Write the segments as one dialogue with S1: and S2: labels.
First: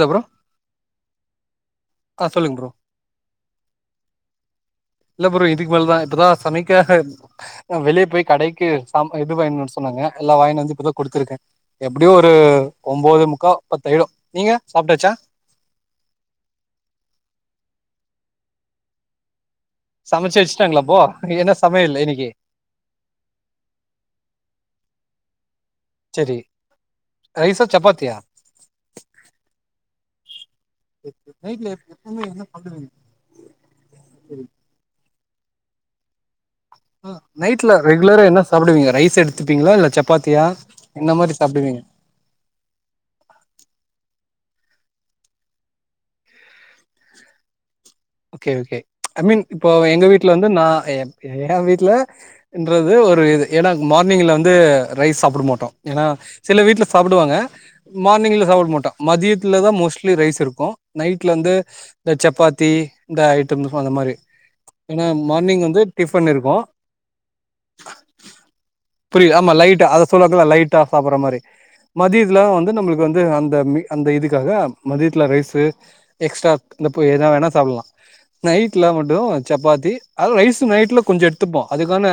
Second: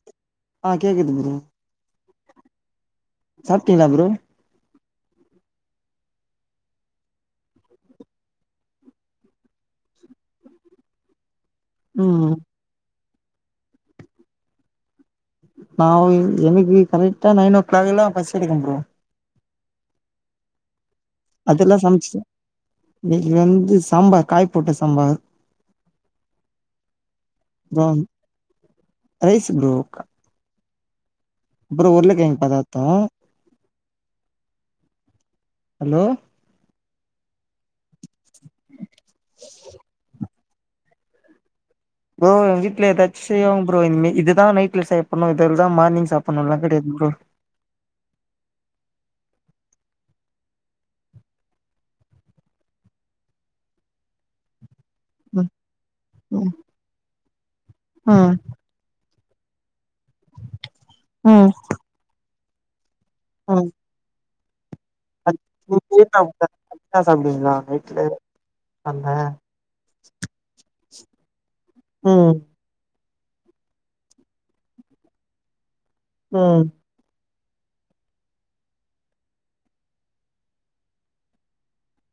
S1: கப்றோ
S2: ஆ கேக்குது bro
S1: bro
S2: சாப்ட்டீங்களா ப்ரோ
S1: இல்ல ப்ரோ இதுக்கு மேலதா இப்பதா சமைக்க ஹ வெளியே போய் கடைக்கு சாம் இது வாங்கினு வர சொன்னாங்க எல்லா வாங்கினு வந்து இப்பதா குடுத்துருக்கே எப்படியோ ஒரு
S2: ம்
S1: ஒன்போது முக்கா பத்தாயிடோ நீங்க சாப்ட்டாச்சா
S2: நா வ எனக்கு கரெக்டா நைன் ஓ கிளாக் எல்லா பசி எடுக்கோ ப்ரோ
S1: சமச்சு வச்சுட்டாங்களா அப்போ என்ன
S2: அதெல்லா
S1: சமையல்
S2: சமச்சு
S1: இன்னைக்கு
S2: இன்னைக்கி வந்து சாம்பார் காய் போட்ட சாம்பார்
S1: செரி ரைசா சப்பாத்தியா
S2: ரைஸூ ப்ரோ கா
S1: நைட்ல எப் எப்பமே
S2: உருளைக்கிழங்கு
S1: என்ன
S2: பதார்த்தோ
S1: பண்ணுவீங்க
S2: ஹலோ
S1: ஆ நைட்ல ரெகுலரா என்ன சாப்பிடுவீங்க ரைஸ் எடுத்துப்பீங்களா இல்ல சப்பாத்தியா எந்த மாரி சாப்டுவீங்க
S2: ப்ரோ வீட்டுல ஏதாச்சு செய்வங்க ப்ரோ இனிமே இதுதா நைட்ல செய்யப்பட்ணு இதுலதா மார்னிங் சாப்புட்ணுலா கிடயாது bro
S1: okay okay I mean இப்போ எங்க வீட்டுல வந்து நா எப் ஏ வீட்டுல ன்றது ஒரு இது எனக் மார்னிங்ல வந்து ரைஸ் சாப்ட
S2: ம்
S1: மாட்டோ ஏனா
S2: ம்
S1: செல வீட்ல சாப்பிடுவாங்க
S2: ம்
S1: மார்னிங்க்ல சாப்பிட மாட்ட மதியத்துல தா மோஸ்ட்லி ரைஸ் இருக்கோ நைட்ல
S2: ம்
S1: வந்து இந்த சப்பாத்தி இந்த
S2: ம்
S1: ஐட்டம் அந்த மாரி என்ன மார்னிங் வந்து டிஃபன் இருக்கு
S2: சாப்டுவீங்களா நைட்ல அந்த
S1: புரியுது ஆமா லைட்டா அத சொல்லாக லைட்டா சாப்படுற மாரி
S2: ம்
S1: மதியத்துல வந் து நம்மளுக்கு வந்து அந்த அந்த இதுக்காக மதியத்துல ரைசு எக்ஸ்ட்ரா
S2: ம்
S1: ல போய் எதாவேனாசாப்லா நைட்ல மட்டு சப்பாத்தி அது ரைஸ் நைட்ல கொஞ்சோ எடுத்துப்போ அதுக்கான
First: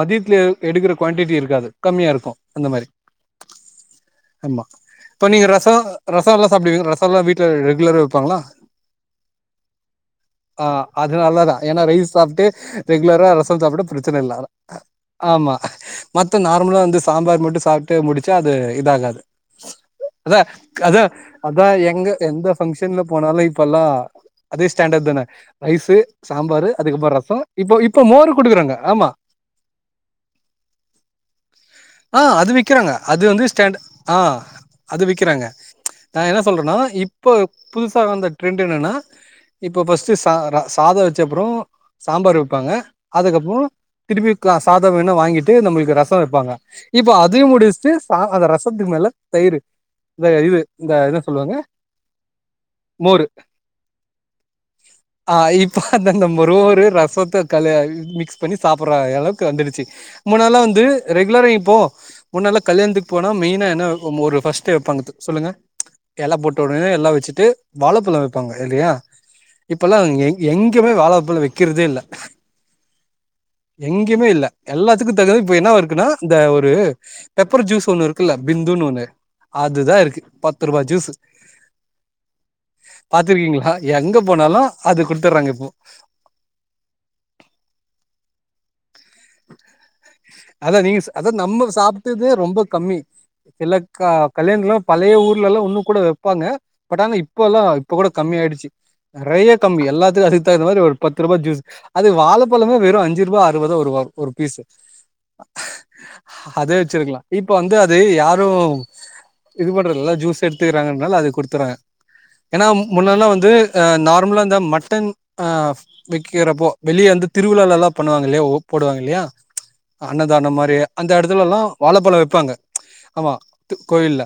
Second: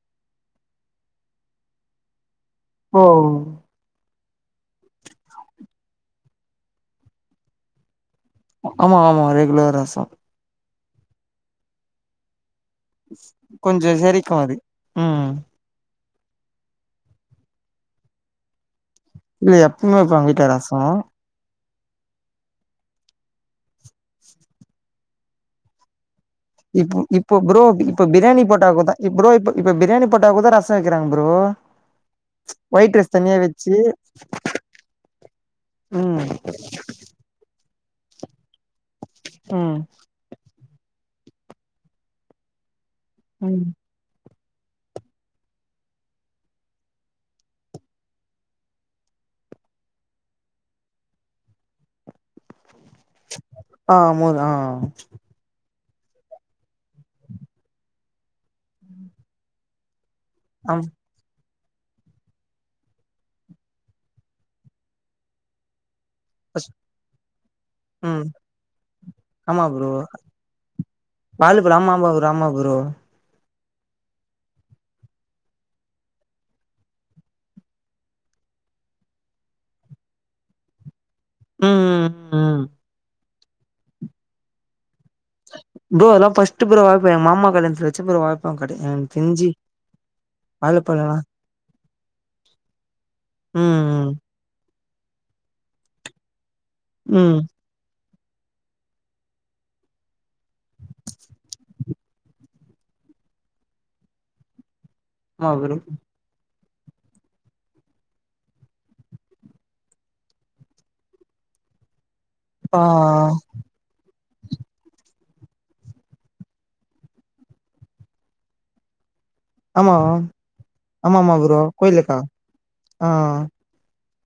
S1: மதியத்துல எடுக்கற குவான்டிட்டி இருக்காது கம்மியா இருக்கு அந்த மாரி
S2: ஓ
S1: ஆமா இப்ப நீங்க ரசோ ரசோல்லா சாப்டுவீங்க ரசல்லா வீட்டுல ரெகுலரா வெப்பாங்களா
S2: ஆமா ஆமா ரெகுலர் ரசோ
S1: அ அதுனல்லதா ஏன்னா ரைஸ் சாப்ட்டு ரெகுலரா ரசோ சாப்ட்டா
S2: கொஞ்சோ
S1: ப்ரச்சன
S2: செரிக்கு
S1: இல்ல
S2: அது ம்
S1: ஆமா மத்த நார்மலா வந்து சாம்பார் மட்டு சாப் ட்டு முடுச்சா அது இதாகாது
S2: இல்ல எப்பவுமே வெப்பாங்க
S1: அத
S2: வீட்ல ரசோ
S1: கத அதா எங்க எந்த ஃபங்க்ஷன்ல போனாலு இப்பல்லா சேண்ட தன ரைஸு சாம்பாரு
S2: இப்ப
S1: அதுக்கப்புறோ ரசோ
S2: இப்போ புரோ இப்போ
S1: மோரு
S2: பிரியாணி
S1: குடுக்குறாங்க
S2: போட்டாக்குதா
S1: ஆமா
S2: இப்ரோ இப்ப இப்ப பிரியாணி போட்டாக்குதா ரஸ் ரசோ வெக்கிறாங்க ப்ரோ
S1: அ அது விக்கிறாங்க
S2: ஒயிட் ரைஸ்
S1: அது
S2: தனியா
S1: வந்து
S2: வெச்சு
S1: ஸ்டாண்ட் அ அது விக்கிறாங்க நா
S2: ம்
S1: என்ன சொல்றேனா இப்ப புதுசா வந்த ட்ரெண்ட் என்னனா
S2: ம்
S1: இப்போ ஃபஸ்ட்டு ச சாதோ வச்ச அப்புறோ சாம்பார் வெப்பாங்க அதுக்கப்புறோ
S2: ம்
S1: திரும்பி க சாதோ வேணா வாங்கிட்டு நம்மளுக்கு ரசோ வெப்பாங்க இப்ப அதையு முடிஸ்ட்டு ச அநாத ரசத்துக்கு மேல தயிறு இந்த இது இந்த என்ன சொல்லுவாங்க மோரு
S2: அ ஆமாங் அ
S1: அ இப்ப அந்த மொறு ஒரு ரசத்தக்கலா மிக்ஸ் பண்ணி சாப்பிடுற அளவுக்கு வந்துடுச்சு முன்னால
S2: ஆம்
S1: வந்து ரெகுலரா இப்போ முன்னல்லா கல்யாணத்துக்கு போனா மெயினா என்ன வெப்பொ மொறு பர்ஸ்ட்டெ வெப்பாங்க சொல்லுங்க எல போட்ட
S2: ஃபஸ்ட்
S1: உடனே எல்லா வச்சுட்டு வாழப்பழோ
S2: ம்
S1: வெப்பாங்க இல்லையா
S2: ஆமா ப்ரோ
S1: இப்பல்லா எங் எங்யுமே வாழாப்பழோ
S2: வாழப்பழோ
S1: வெக்கிறதே
S2: ஆமா
S1: இல்ல
S2: ஆமா ப்ரோ ஆமா ப்ரோ
S1: எங்கேயுமே இல்ல எல்லாத்துக்கு தகு இப்ப என்னவா இருக்குன்னா இந்த ஒரு பெப்பர் ஜூஸ் ஒண்ணு இருக்குல்ல பிந்துன் ஒண்ணு அதுதா இருக்கு பத்து ரூபா ஜூஸ்சு
S2: ம் உம் உம் உம்
S1: பார்த்துருக்கீங்களா எங்க போனாலு அது குடுத்துறாங்
S2: ப்ரோ அதுலா ஃபர்ஸ்ட்டு ப்ரோ அ இப்ப எ மாமா கல்யணத்துல வெச்ச ப்ரோ வாழப்பழம் [unintelligible]
S1: அதா நீங்க ச அது நம்ம சாப் டதே ரொம்ப கம்மி [inaudible]
S2: ம்
S1: க
S2: ம்
S1: கல்யாணத்திலா பழைய ஊர்லல்லா ஒன்னு கூட வெப்பாங்க பட் ஆனா
S2: ம்
S1: இப்ப எல்லா இப்ப கூட கம்மியாடுச்சு நெறைய கம்மி எல்லாத்துக்கு அதுக்கு தகுந்த மாரி ஒரு பத்து ரூபா ஜூஸ் அது வாழப்பழமே வெறு அஞ்சு ரூபா ஆறு ரூபாதா வரு ஒர் ஒரு பீஸ்
S2: ஆ வெறு
S1: அதே வெச்சிருக்கலா இப்ப வந்து அதை யாரு இது பண்றதுலா ஜூஸ் எடுத்துறாங்கனால அது குடுத்துறாங்க ஏன்னா
S2: ஆ
S1: மு முன்னெல்லா வந்து நார்மலா இந்த மட்டன் அ வெக்கிறப்போ வெளியே வந்து திருவிழாவலாலல்லா பண்ணுவாங்கில்லயா ஓ போடுவாங்கில்லயா
S2: ஆமா
S1: அ அன்னதாம் மாரி அந்த
S2: ஆமா ஆமா ப்ரோ
S1: எடத்துலலெல்லா வாழப்பழ
S2: கோயிலுக்கா
S1: வெப்பாங்க
S2: ஆ
S1: ஆமா து கோயில்ல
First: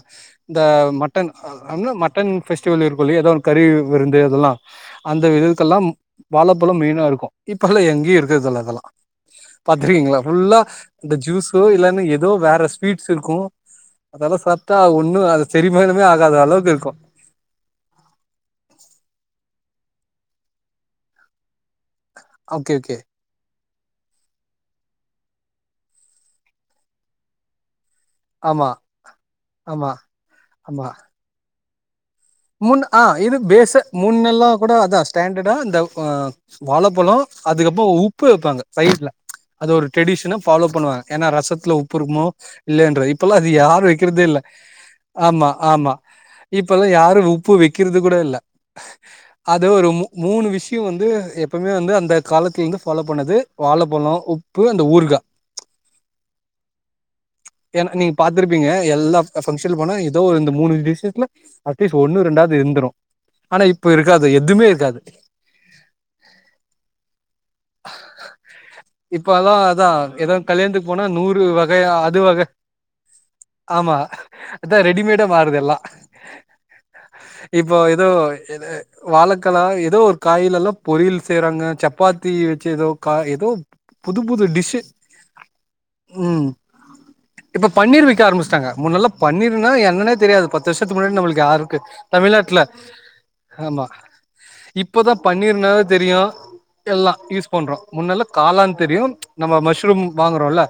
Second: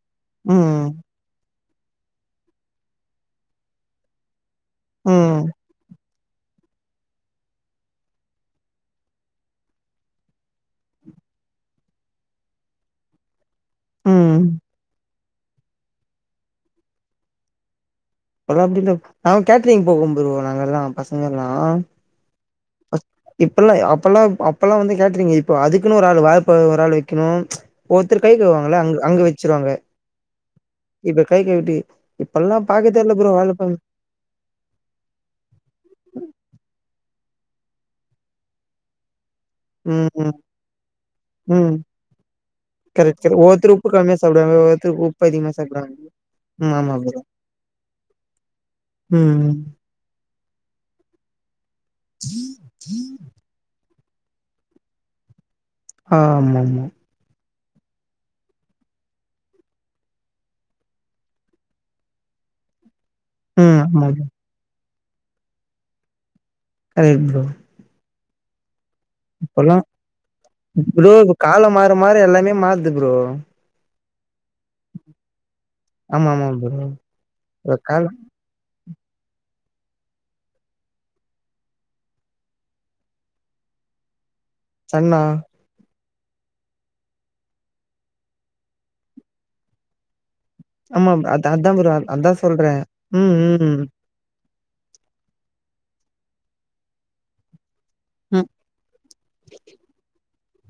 S1: இந்த ம
S2: ம்
S1: மட்டன் அ மட்டன் பெஸ்டிவல் இருக்குல்லயா ஏதோன் ஒரு கறி விருந்து அதெல்லா அந்த
S2: ம்
S1: இதுஇதுக்கெல்லாம் வாழப்பழ மெயினா இருக்கு இப்ப எல்லா எங்கயு இருக்குறதில்ல அதெல்லா பாத்துருக்கீங்களா ஃபுல்லா இந்த ஜூஸோ இல்லேனா ஏதோ வேற ஸ்வீட்ஸ் இருக்கு அதெல்லா
S2: ம்
S1: சாப்ட்டா ஒன்னு ஆகாது செரிமானமே ஆகாத அளவுக் இருக்கு
S2: இப்பலா அப்டியில் ஆ கேட்டரிங் போவோ ப்ரோ நாங்கெல்லா பசங்கெல்லா
S1: ஓகே ஓகே
S2: இப்பெல்லா ஏ அப்பெல்லா அப்பல்லா வந்து கேட்டரிங் இப்போ அதுக்குன்னு ஒரு ஆளு வாழப்பழ ஒரு ஆள் வெக்கணு அப் ஒருத்தர் கை
S1: ஆமா
S2: களுவாங்கள அங் அங்க வெச்சிருவாங்க
S1: ஆமா ஆமா
S2: இப்ப கை களுவ்ட்டு இப்பெல்லா
S1: முன் ஆ
S2: பாக்றதேயில்ல ப்ரோ
S1: இது
S2: வாழப்பழ்
S1: பேஸ முன்னெல்லா கூட அதா ஸ்டாண்டடா அந்த அ வாழப்பழோ அதுக்கப்போ உப்பு வெப்பாங்க சைட்ல அது ஒரு
S2: ம் ம்
S1: ட்ரெடிஷன ஃபாலோ பண்ணுவாங்க ஏன்னா
S2: ம்
S1: ரசத்துல உப்பு இருக்குமோ இல்லேயன்ற இப்பெல்லா அது யார் வெக்கிறதே
S2: ப்ரோ
S1: இல்
S2: [unintelligible] உப்பு அதிகமா சாப்ட்றா
S1: இப்பெல்லா யார் உப்பு வெக்கிறது கூட இல்ல
S2: ம்
S1: அது ஒரு மூணு விஷ்யோ வந்து எப்வுமே வந்து அந் அந்த காலத்தலிர்ந்து ஃபாலோ பண்ணது வாழப்பழம் உப்பு அந்த ஊர்கா
S2: ஆ ஆம்மாம்மா
S1: எனக் நீங்க பாத்துருப்பீங்க எல்லா ஃப ஃபங்க்ஷன் போனா ஏதோ ஒரு இந்த மூணு விஷயத்துல அட்லீஸ்ட் ஒண்ணு ரெண்டாவது இருந்துரு ஆனா
S2: ம்
S1: இப்ப
S2: ஆமா ப்ரோ
S1: இருக்காது எத்துமே இருக்காது [inaudible]
S2: கரெக்ட் ப்ரோ
S1: [inaudible] இப்பல்லா அதா ஏதோ கல்யாணத்துக்கு போனா
S2: ப்ரோ இப்ப
S1: நூறு
S2: காலம்
S1: வகையா
S2: மாற மாற
S1: அது வகை
S2: எல்லாமே மாறுது ப்ரோ
S1: ஆமா அதா ரெடிமேடா மாறுதெல்லா
S2: ஆமா ஆமாம்
S1: இப்போ ஏதோ எதே வாழைக்கல ஏதோ ஒரு காயில எல்லா பொரியல் செய்யறாங்க சப்பாத்தி வச்சு ஏதோ கா ஏதோ புதுப் புது டிஷ்ஷு
S2: சன்னா
S1: ம் இப்ப பன்னீர் வக்க ஆரம்பிச்சட்டாங்க முன்னல்ல பன்னீர்னா என்னன்னே தெரியாது பத்து வருஷத்துக்கு
S2: ஆமா
S1: முன்னாடி நம்மளுக்கு
S2: அத அதா
S1: யாருக்கு
S2: ப்ரோ அதா
S1: தமிழ்நாட்டுல
S2: சொல்றே ம் ம்
S1: ஆமா இப்பதா பண்ணிருனாவே தெரிய எல்லா யூஸ் பண்றோ முன்னல்ல
S2: ம்
S1: காளான் தெரியு நம்ம மஷ்ரூம் வாங்குறோல்ல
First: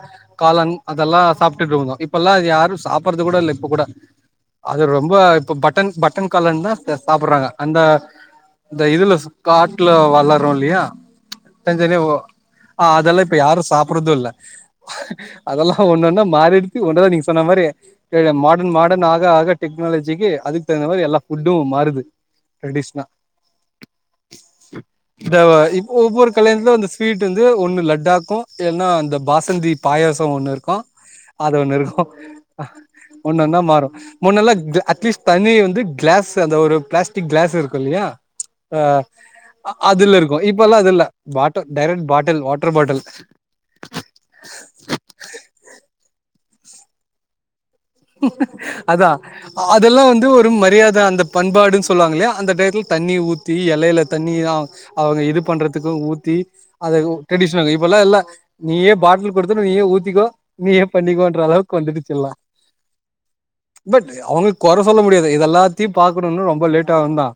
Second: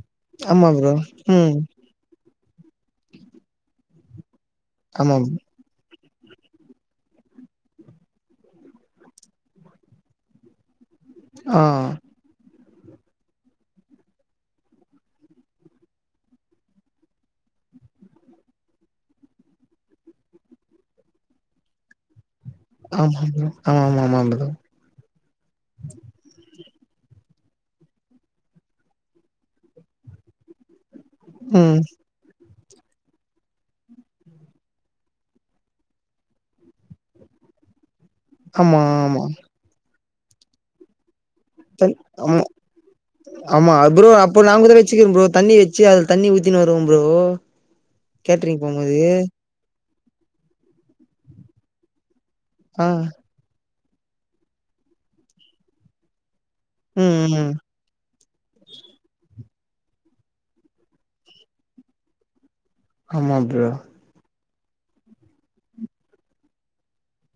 S2: ஆமா
S1: காளான்
S2: ப்ரோ
S1: அதெல்லா
S2: ம்
S1: சாப்பிட்டுட்டு இருந்தோ இ ப்பல்லாம் அது யாரு சாப்படுறது கூட இல்ல இப்ப கூட அது ரொம்ப
S2: ஆமா
S1: இப்ப ப ட்டன் பட்டன் காளான் தா சாப்பிடுறாங்க அந்த இந்த இதுல காட்டுல வளரு இல்லையா
S2: ஆ
S1: தனித்தனியா ஆ அதெல்லா இப்ப யாரு சாப்பறது இல்ல அதெல்லா ஒன்னொன்னா மாறிடுத்து ஒன்னதா நீங்க சொன்ன மாரி கே மாடன் மாடன் ஆக ஆக டெக்னாலஜிக்கி அதுக் கு தகுந்த மாரி எல்லா ஃபுட்டும் மாறுது ட்ரெடிஷனா
S2: ஆமா ப்ரோ ஆமா ஆமா ஆமா ப்ரோ
S1: இந்த இப்ப ஒவ்வொரு கல்யாணயத்துல அந்த ஸ்வீட் வந்து ஒன்னு லட்டாக்கு இல்லன்னா அந்த பாசந்தீப் பாயசோ ஒன்னு இருக்கு அது ஒண்ணு
S2: ம்
S1: இருக்கு அ ஒன்னன்னா மாறு முன்னல்லா ச அட்லீஸ்ட் தண்ணி வந்து கிளாஸ் அந்த ஒரு பிளாஸ்டிக் கிளாஸ் இருக்கு இல்லையா
S2: ஆமா
S1: அ
S2: ஆமா
S1: அ அதுல இருக்கு இப்ப எல்லா அது இல்ல பாட்டல்
S2: சரி
S1: டைரெக்ட் பாட்டில்
S2: ஆமா
S1: வாட்டர் பாட்டில்
S2: ஆமா ப்ரோ அப்பற நாகூட வச்சுருக்க ப்ரோ தண்ணி வச்சு அதுல தண்ணி ஊத்தினனு வருவோ ப்ரோ கேட்ரிங் போம்போது
S1: அதா அதெல்லா வந்து ஒரு மரியாதை அந்த பண்பாடுன்னு சொல்லுவாங்களல்லையா அந்த
S2: ஆ
S1: டயத்துல தண்ணி ஊத்தி எலையில தண்ணி அவங்க இது பண்றதுக்கு ஊத்தி அத
S2: ம் ம்
S1: டரெடிஷனலி இப்பல்லா இல்ல நீயே பாட்டில் கொடுதது நீயே ஊத்திக்கோ நீயே பண்ணிக்கோன்ற அளவுக்கு வந்துடுச்சுஎல்லா
S2: ஆமா ப்ரோ
S1: பட் அவங்க கொறை சொல்ல முடியாது இது எல்லாத்தையு பாக்கணுனு ரொம்ப லேட்டா இருந்தா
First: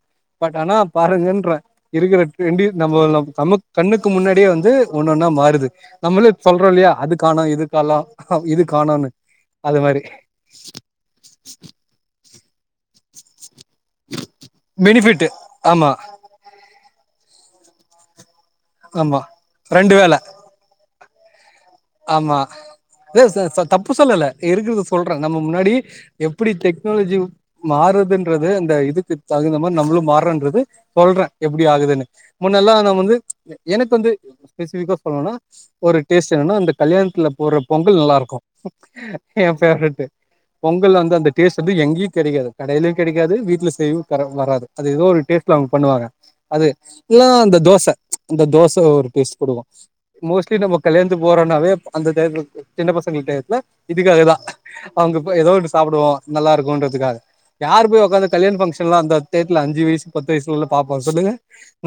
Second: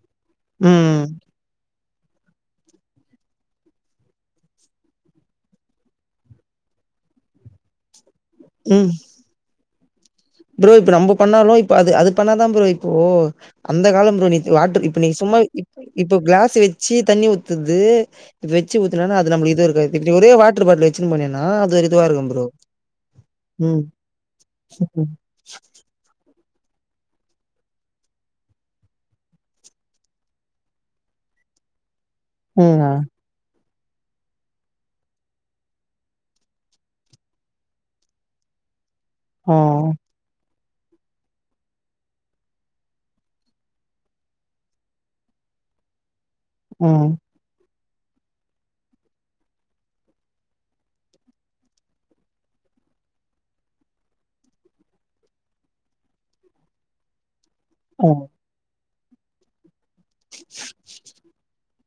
S1: பட் ஆனா
S2: ம்
S1: பாருங்கன்ற இருக்கிற ட்ரெண்டி நம்ம நம் நம்ம கண்ணுக்கு முன்னாடியே வந்து ஒண்ணு ஒன்னா மாறுது நம்மளே சொல்றோ இல்லையா அது காணோ இது காலோ இது
S2: ம்
S1: காணோனு அது மாரி
S2: ப்ரோ இப்ப நம்ம பண்ணாலு இப்ப அது அது பண்ணாதா ப்ரோ இப்போ அந்த காலோ ப்ரோ நீ வாட்டர் இப்ப நீ
S1: பெனிஃபிட்
S2: சும்மா இப்
S1: ஆமா
S2: இப்ப கிளாஸ் வெச்சு தண்ணி ஊத்துது இப்ப வச்சு ஊத்துனன்னா
S1: ஆமா
S2: அது நம்ம இது
S1: ரெண்டு
S2: இருக்காது
S1: வேல
S2: இப்ப ஒரே வாட்டர் பாட்டில் வச்சு போனின்னா அது ஒரு இதுவா இருக்கு ப்ரோ
S1: இதே ச ச
S2: ம்
S1: தப்பு சொல்லல இருக்குறத
S2: ம்
S1: சொல்றே நம்ம முன்னாடி எப்டி டெக்னாலஜி மாறுதுன்றது அந்த இதுக்கு தகுந்த மாதிரி நம்மளு மாறுறன்றது சொல்றே எப்டி ஆகுதுன்னு முன்னெல்லா
S2: ம் ஆ
S1: நான் வந்து எனக்கு வந்து ஸ்பெசிபிக்காக சொல்லணோன்னா ஒரு டேஸ்ட் என்னன்னா அந்த கல்யாணத்துல போடுற பொங்கல் நல்லா இருக்கு எ
S2: ஆ
S1: பேஃவரட்டு பொங்கல் வந்து அந்த டேஸ்ட் வந்து எங்கயு கெடைகாது கடையிலயு கெடைகாது வீட்டல செய்யவு வ வராது அது ஏதோ ஒரு டேஸ்ட்ல அவங்க பண்ணுவாங்க அது எ அந்த தோச அந்த தோசை ஒரு டேஸ்ட் கொடுக்கு மோஸ்ட்லி நம்ம கல்யாணத்து போறோனாவே அந்த தேத்து சின்ன பசங்கள டையத்துல இதுக்காக தா அவங்க ஏதோன்று சாப்படுவ நல்லா இருக்குன்றதுக்காக யாரு போய்
S2: ஆ
S1: உட்காந்து கல்யணன ஃபங்கஷலா அந்தத்து டேட்ல அஞ்சு வயசு பத்து வயசுலல பாப்பா சொல்லுங்க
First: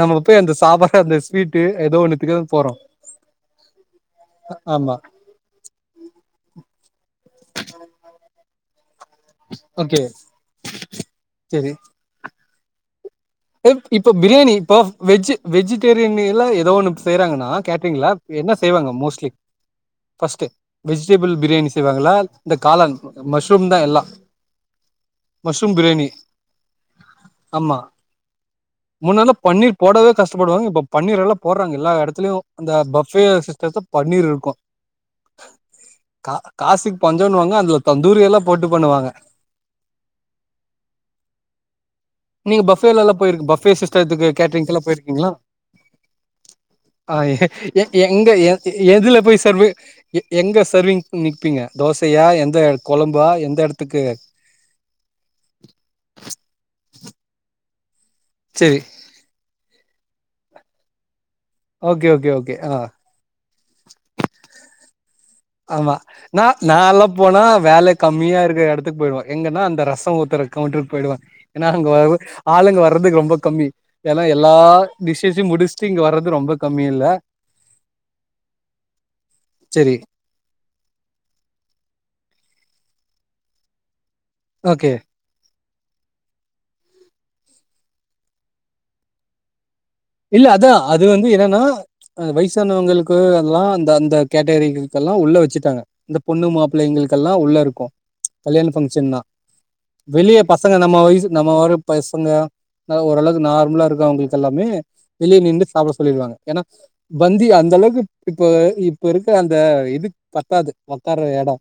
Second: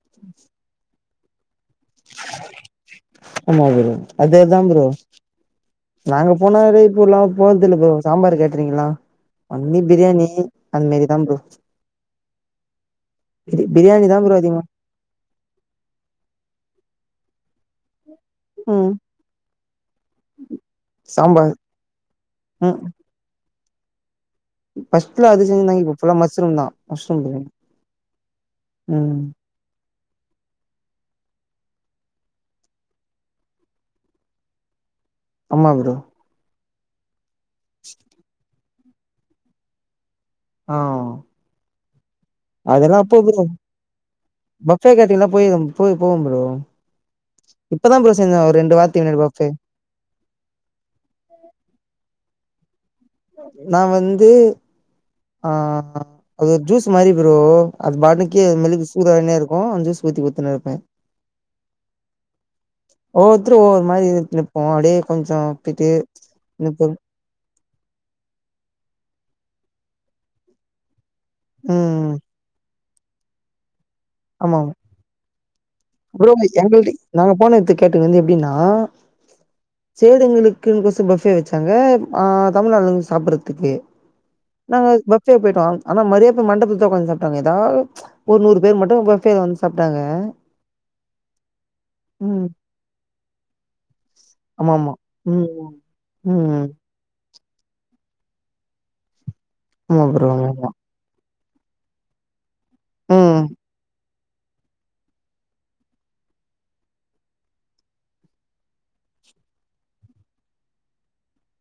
S1: நம்ம போய் அந்த சாப்பார் அந்த ஸ்வீட்டு ஏதோ ஒண்ணுத்துக்கு தா போறோ
S2: ஆமா ப்ரோ அதே தா ப்ரோ
S1: ஆமா
S2: நாங்க போன வேடே இப்போ எல்லா போறதுல ப்ரோ சாம்பார் கேட்டுறீங்களா ஒன்லி
S1: ஓகே
S2: பிரியாணி அந்தமாரி தா ப்ரோ
S1: இப்போ
S2: தான் ப்ரோ
S1: பிரியாணி
S2: அதிகமா
S1: இப்போ வெஜ் வெஜிடேரியன் எல்லா ஏதோ ஒண்ணு செய்யறாங்கன்னா கேட்டறீங்களா என்ன செய்வாங்க
S2: ம்
S1: mostly first vegetable
S2: sambar
S1: biryani செய்வாங்களா இந்த காலன் மஷ்ரூம் தா எல்லா
S2: ஃபர்ஸ்ட் அதிங்கந்தா
S1: மஷ்ரூம்
S2: இப்ப
S1: பிரியாணி
S2: ஃபுல்லா மஷ்ரூம் தா மஷ்ரூம் பிரியாணி ம்
S1: முன்னல்ல பன்னீர் போடவே கஷ்டப்படுவாங்க இப்ப பன்னீர்ல்லாம் போடுறாங்க எல்லா இடத்துலயு இந்த பஃபே சிஸ்டத்த பன்னீர் இருக்கும்
S2: ஆமா ப்ரோ
S1: கா காசிக்கு பஞ்சம்ன்னுவாங்க அதுல தந்தூரி எல்லா போட்டு பண்ணுவாங்க
S2: அ
S1: நீங்க பஃபேலல்லா போயிருக்கு பஃபே சிஸ்டத்துக்கு கேட்டரிங் எல்லா
S2: பஃபே கேட்டீங்னா
S1: போயிருக்கீங்களா
S2: போய் போய் போவோ ப்ரோ
S1: எ
S2: இப்பதா ப்ரோ
S1: எங்க
S2: செஞ்ச ஒரு ரெண்டு வாரத்துக்கு
S1: எதுல
S2: முன்னாடி
S1: போய்
S2: பஃபே
S1: சர்வே எங்க சர்விங் நிப்பீங்க தோசயா எந்த குழம்பா எந்த
S2: நா
S1: இடத்துக்கு
S2: வந்து ஆ அது ஜூஸ் மாரி ப்ரோ அது பாட்ணிக்கே
S1: செரி
S2: [unintelligible] சூதானே இருக்கும் சுூஸ் ஊத்தி குத்துன்னு இருப்ப
S1: ஓகே ஓகே ஓகே ஆ
S2: ஒவ்வருத்தரு ஒவ்வொரு மாதிரி இருத்துப்போ அப்டியே கொஞ்சோ விட்டு
S1: ஆமா நா
S2: நிப்போ
S1: நாலா போனா வேல கம்மியா இருக்கற இடத்துக்கு போயிடுவ எங்கன்னா அந்த ரச ஊத்துற கவுண்டருக்கு போயிடுவ ஏன்னா அங்க வ
S2: ம்
S1: ஆளுங்க வர்றதுக்கு ரொம்ப கம்மி ஏன்னா எல்லா
S2: ஆமா ஆமா
S1: டிஷஸு முடிச்
S2: ப்ரோ மை எங்களுக்கு நாங்க போன இது கேட்டுங்க வந்து எப்டின்னா
S1: செரி
S2: செய்றவங்களுக்கு எங்களுக்கு கொசர பஃப்பே வைச்சாங்க ஆ தமிழ் ஆளுங்க வந்து சாப்டறதுக்கு நாங்க
S1: ஓகே
S2: ஃபர்ஸ்டே போய்டோ ஆனா மரியா மண்டபத்த உக்காந்து சாப்ட்டாங்க ஏதாது ஒரு நூறு பேர் மட்டு பஃப்பே வந்து சாப்ட்டாங்க
S1: இல்ல அதா அது வந்து என்னன்னா அ
S2: ம்
S1: வயசானவங்களுக்கு அதெல்லா அந்த அந்த
S2: ஆமா ஆமா
S1: கேட்டகரிகளுக்குல்லா உள்ள
S2: ம்
S1: வச்சுட்டாங்க இந்த பொண்ணு
S2: ம்
S1: மாப்பிள்ளைங்களுக் கல்லா உள்ள இருக்கும் கல்யாண பங்கஷன்னா
S2: ஆமா ப்ரோ
S1: வெளிய
S2: ஆமா ஆமா
S1: பசங்க நம்ம வயசு நம்ம வர பசங்க ஓரளவுக்கு
S2: ம்
S1: நார்மலா இருக்க அவங்களுக்கு எல்லாமே வெளியே நின்டு சாப்ட சொல்லிடுவாங்க ஏன்னா பந்தி அந்த அளவுக்கு இப்ப இப்ப இருக்க அந்த இது பத்தாது உட்கார எட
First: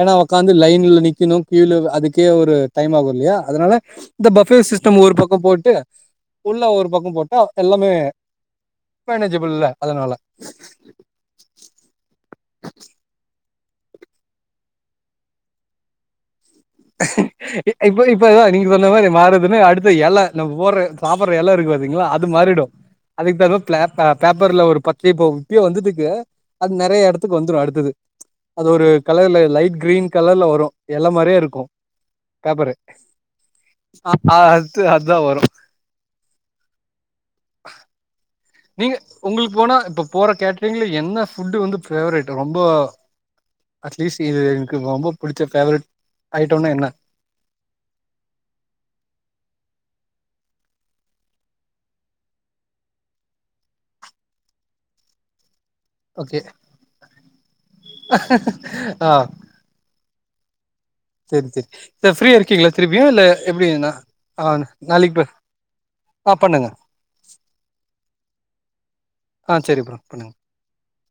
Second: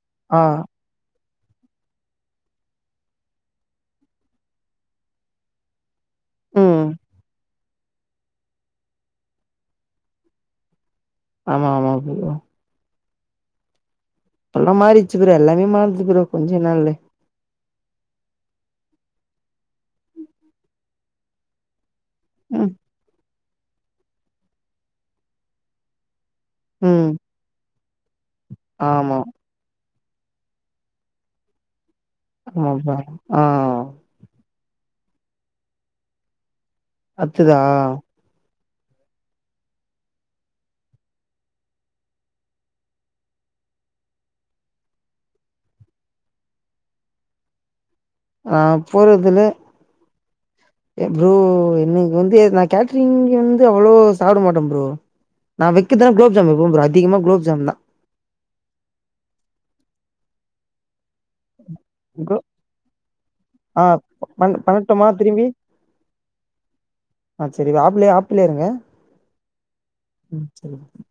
S1: ஏன்னா
S2: ஆ
S1: ஒக்காந்து லைன்ல நிக்கணு இலவு அதுக்கே ஒரு டைம் ஆகு இல்லயா அதனால இந்த பஃப்பே சிஸ்டம் ஒரு பக்க போட்டு உள்ள
S2: ம்
S1: ஒரு பக்கம் போட்டா எல்லாமே மேனேஜ்பிள் இல்ல அதனால
S2: ஆமா ஆமா ப்ரோ அல்லாம் மாறிடுச்சு ப்ரோ எல்லாமே மாறிடுச்சு ப்ரோ கொஞ்ச நால்ல
S1: ஹ [inaudible] இப்ப இப்பதா நீங்க சொன்ன மாரி மாறுறதுன்னு அடுத்த எலை நம்ம போடுற சாப்டடுற எலை இருக்கு பாத்தீங்களா மாறிடும்
S2: ம்
S1: அதுக்கு த பேப்ப பேப்பர்ல ஒரு பத்தி போ இப்பயோ வந்துட்ருக்கு அது நெறைய
S2: ம்
S1: எடத்துக்கு வந்துடு அடுத்தது அது ஒரு
S2: ஆமா
S1: கலர்ல லைட் கிரீன் கலர்ல வரோ எல மாரியே இருக்கோ
S2: ஆமா
S1: பேப்பரு
S2: ப்ரோ ஆ
S1: அ அ அது அதா வரோ
S2: அடுத்துதா
S1: நீங்க உங்களுக்கு போனா இப்ப போற கேட்றீங்கல என்ன ஃபுட்டு வந்து ஃபேவரட் ரொம்போ அட்லீஸ்ட் இது எனக்கு ரொம்ப பிடிச்ச ஃபேவரட் ஐட்டோனா என்னா
S2: ஆ போறதுல ஏ ப்ரோ இன்னிக்கு வந்து நா கேட்டரிங்க வந்து அவ்வளோ சாப்ட மாட்டே ப்ரோ நா வெக்கிறது குலோப்
S1: ஓகே
S2: ஜாம் எப்பவு அதிகமா குலோப் ஜாம் தா
S1: ஆ செரி செரி சார்
S2: குலோ
S1: ஃப்ரீயா இருக்கீங்களா திருப்பியு இல்ல எப்டி
S2: ஆ
S1: நா அ
S2: பண் பண்ணட்டுமா
S1: நாளைக்கி பே
S2: திரும்பி
S1: ஆ பண்ணுங்க
S2: ஆ செரி இது ஆப்புலே ஆப்பலயே இருங்க
S1: ஆ செரி ப்ரோ பண்ணுங்க
S2: [inaudible]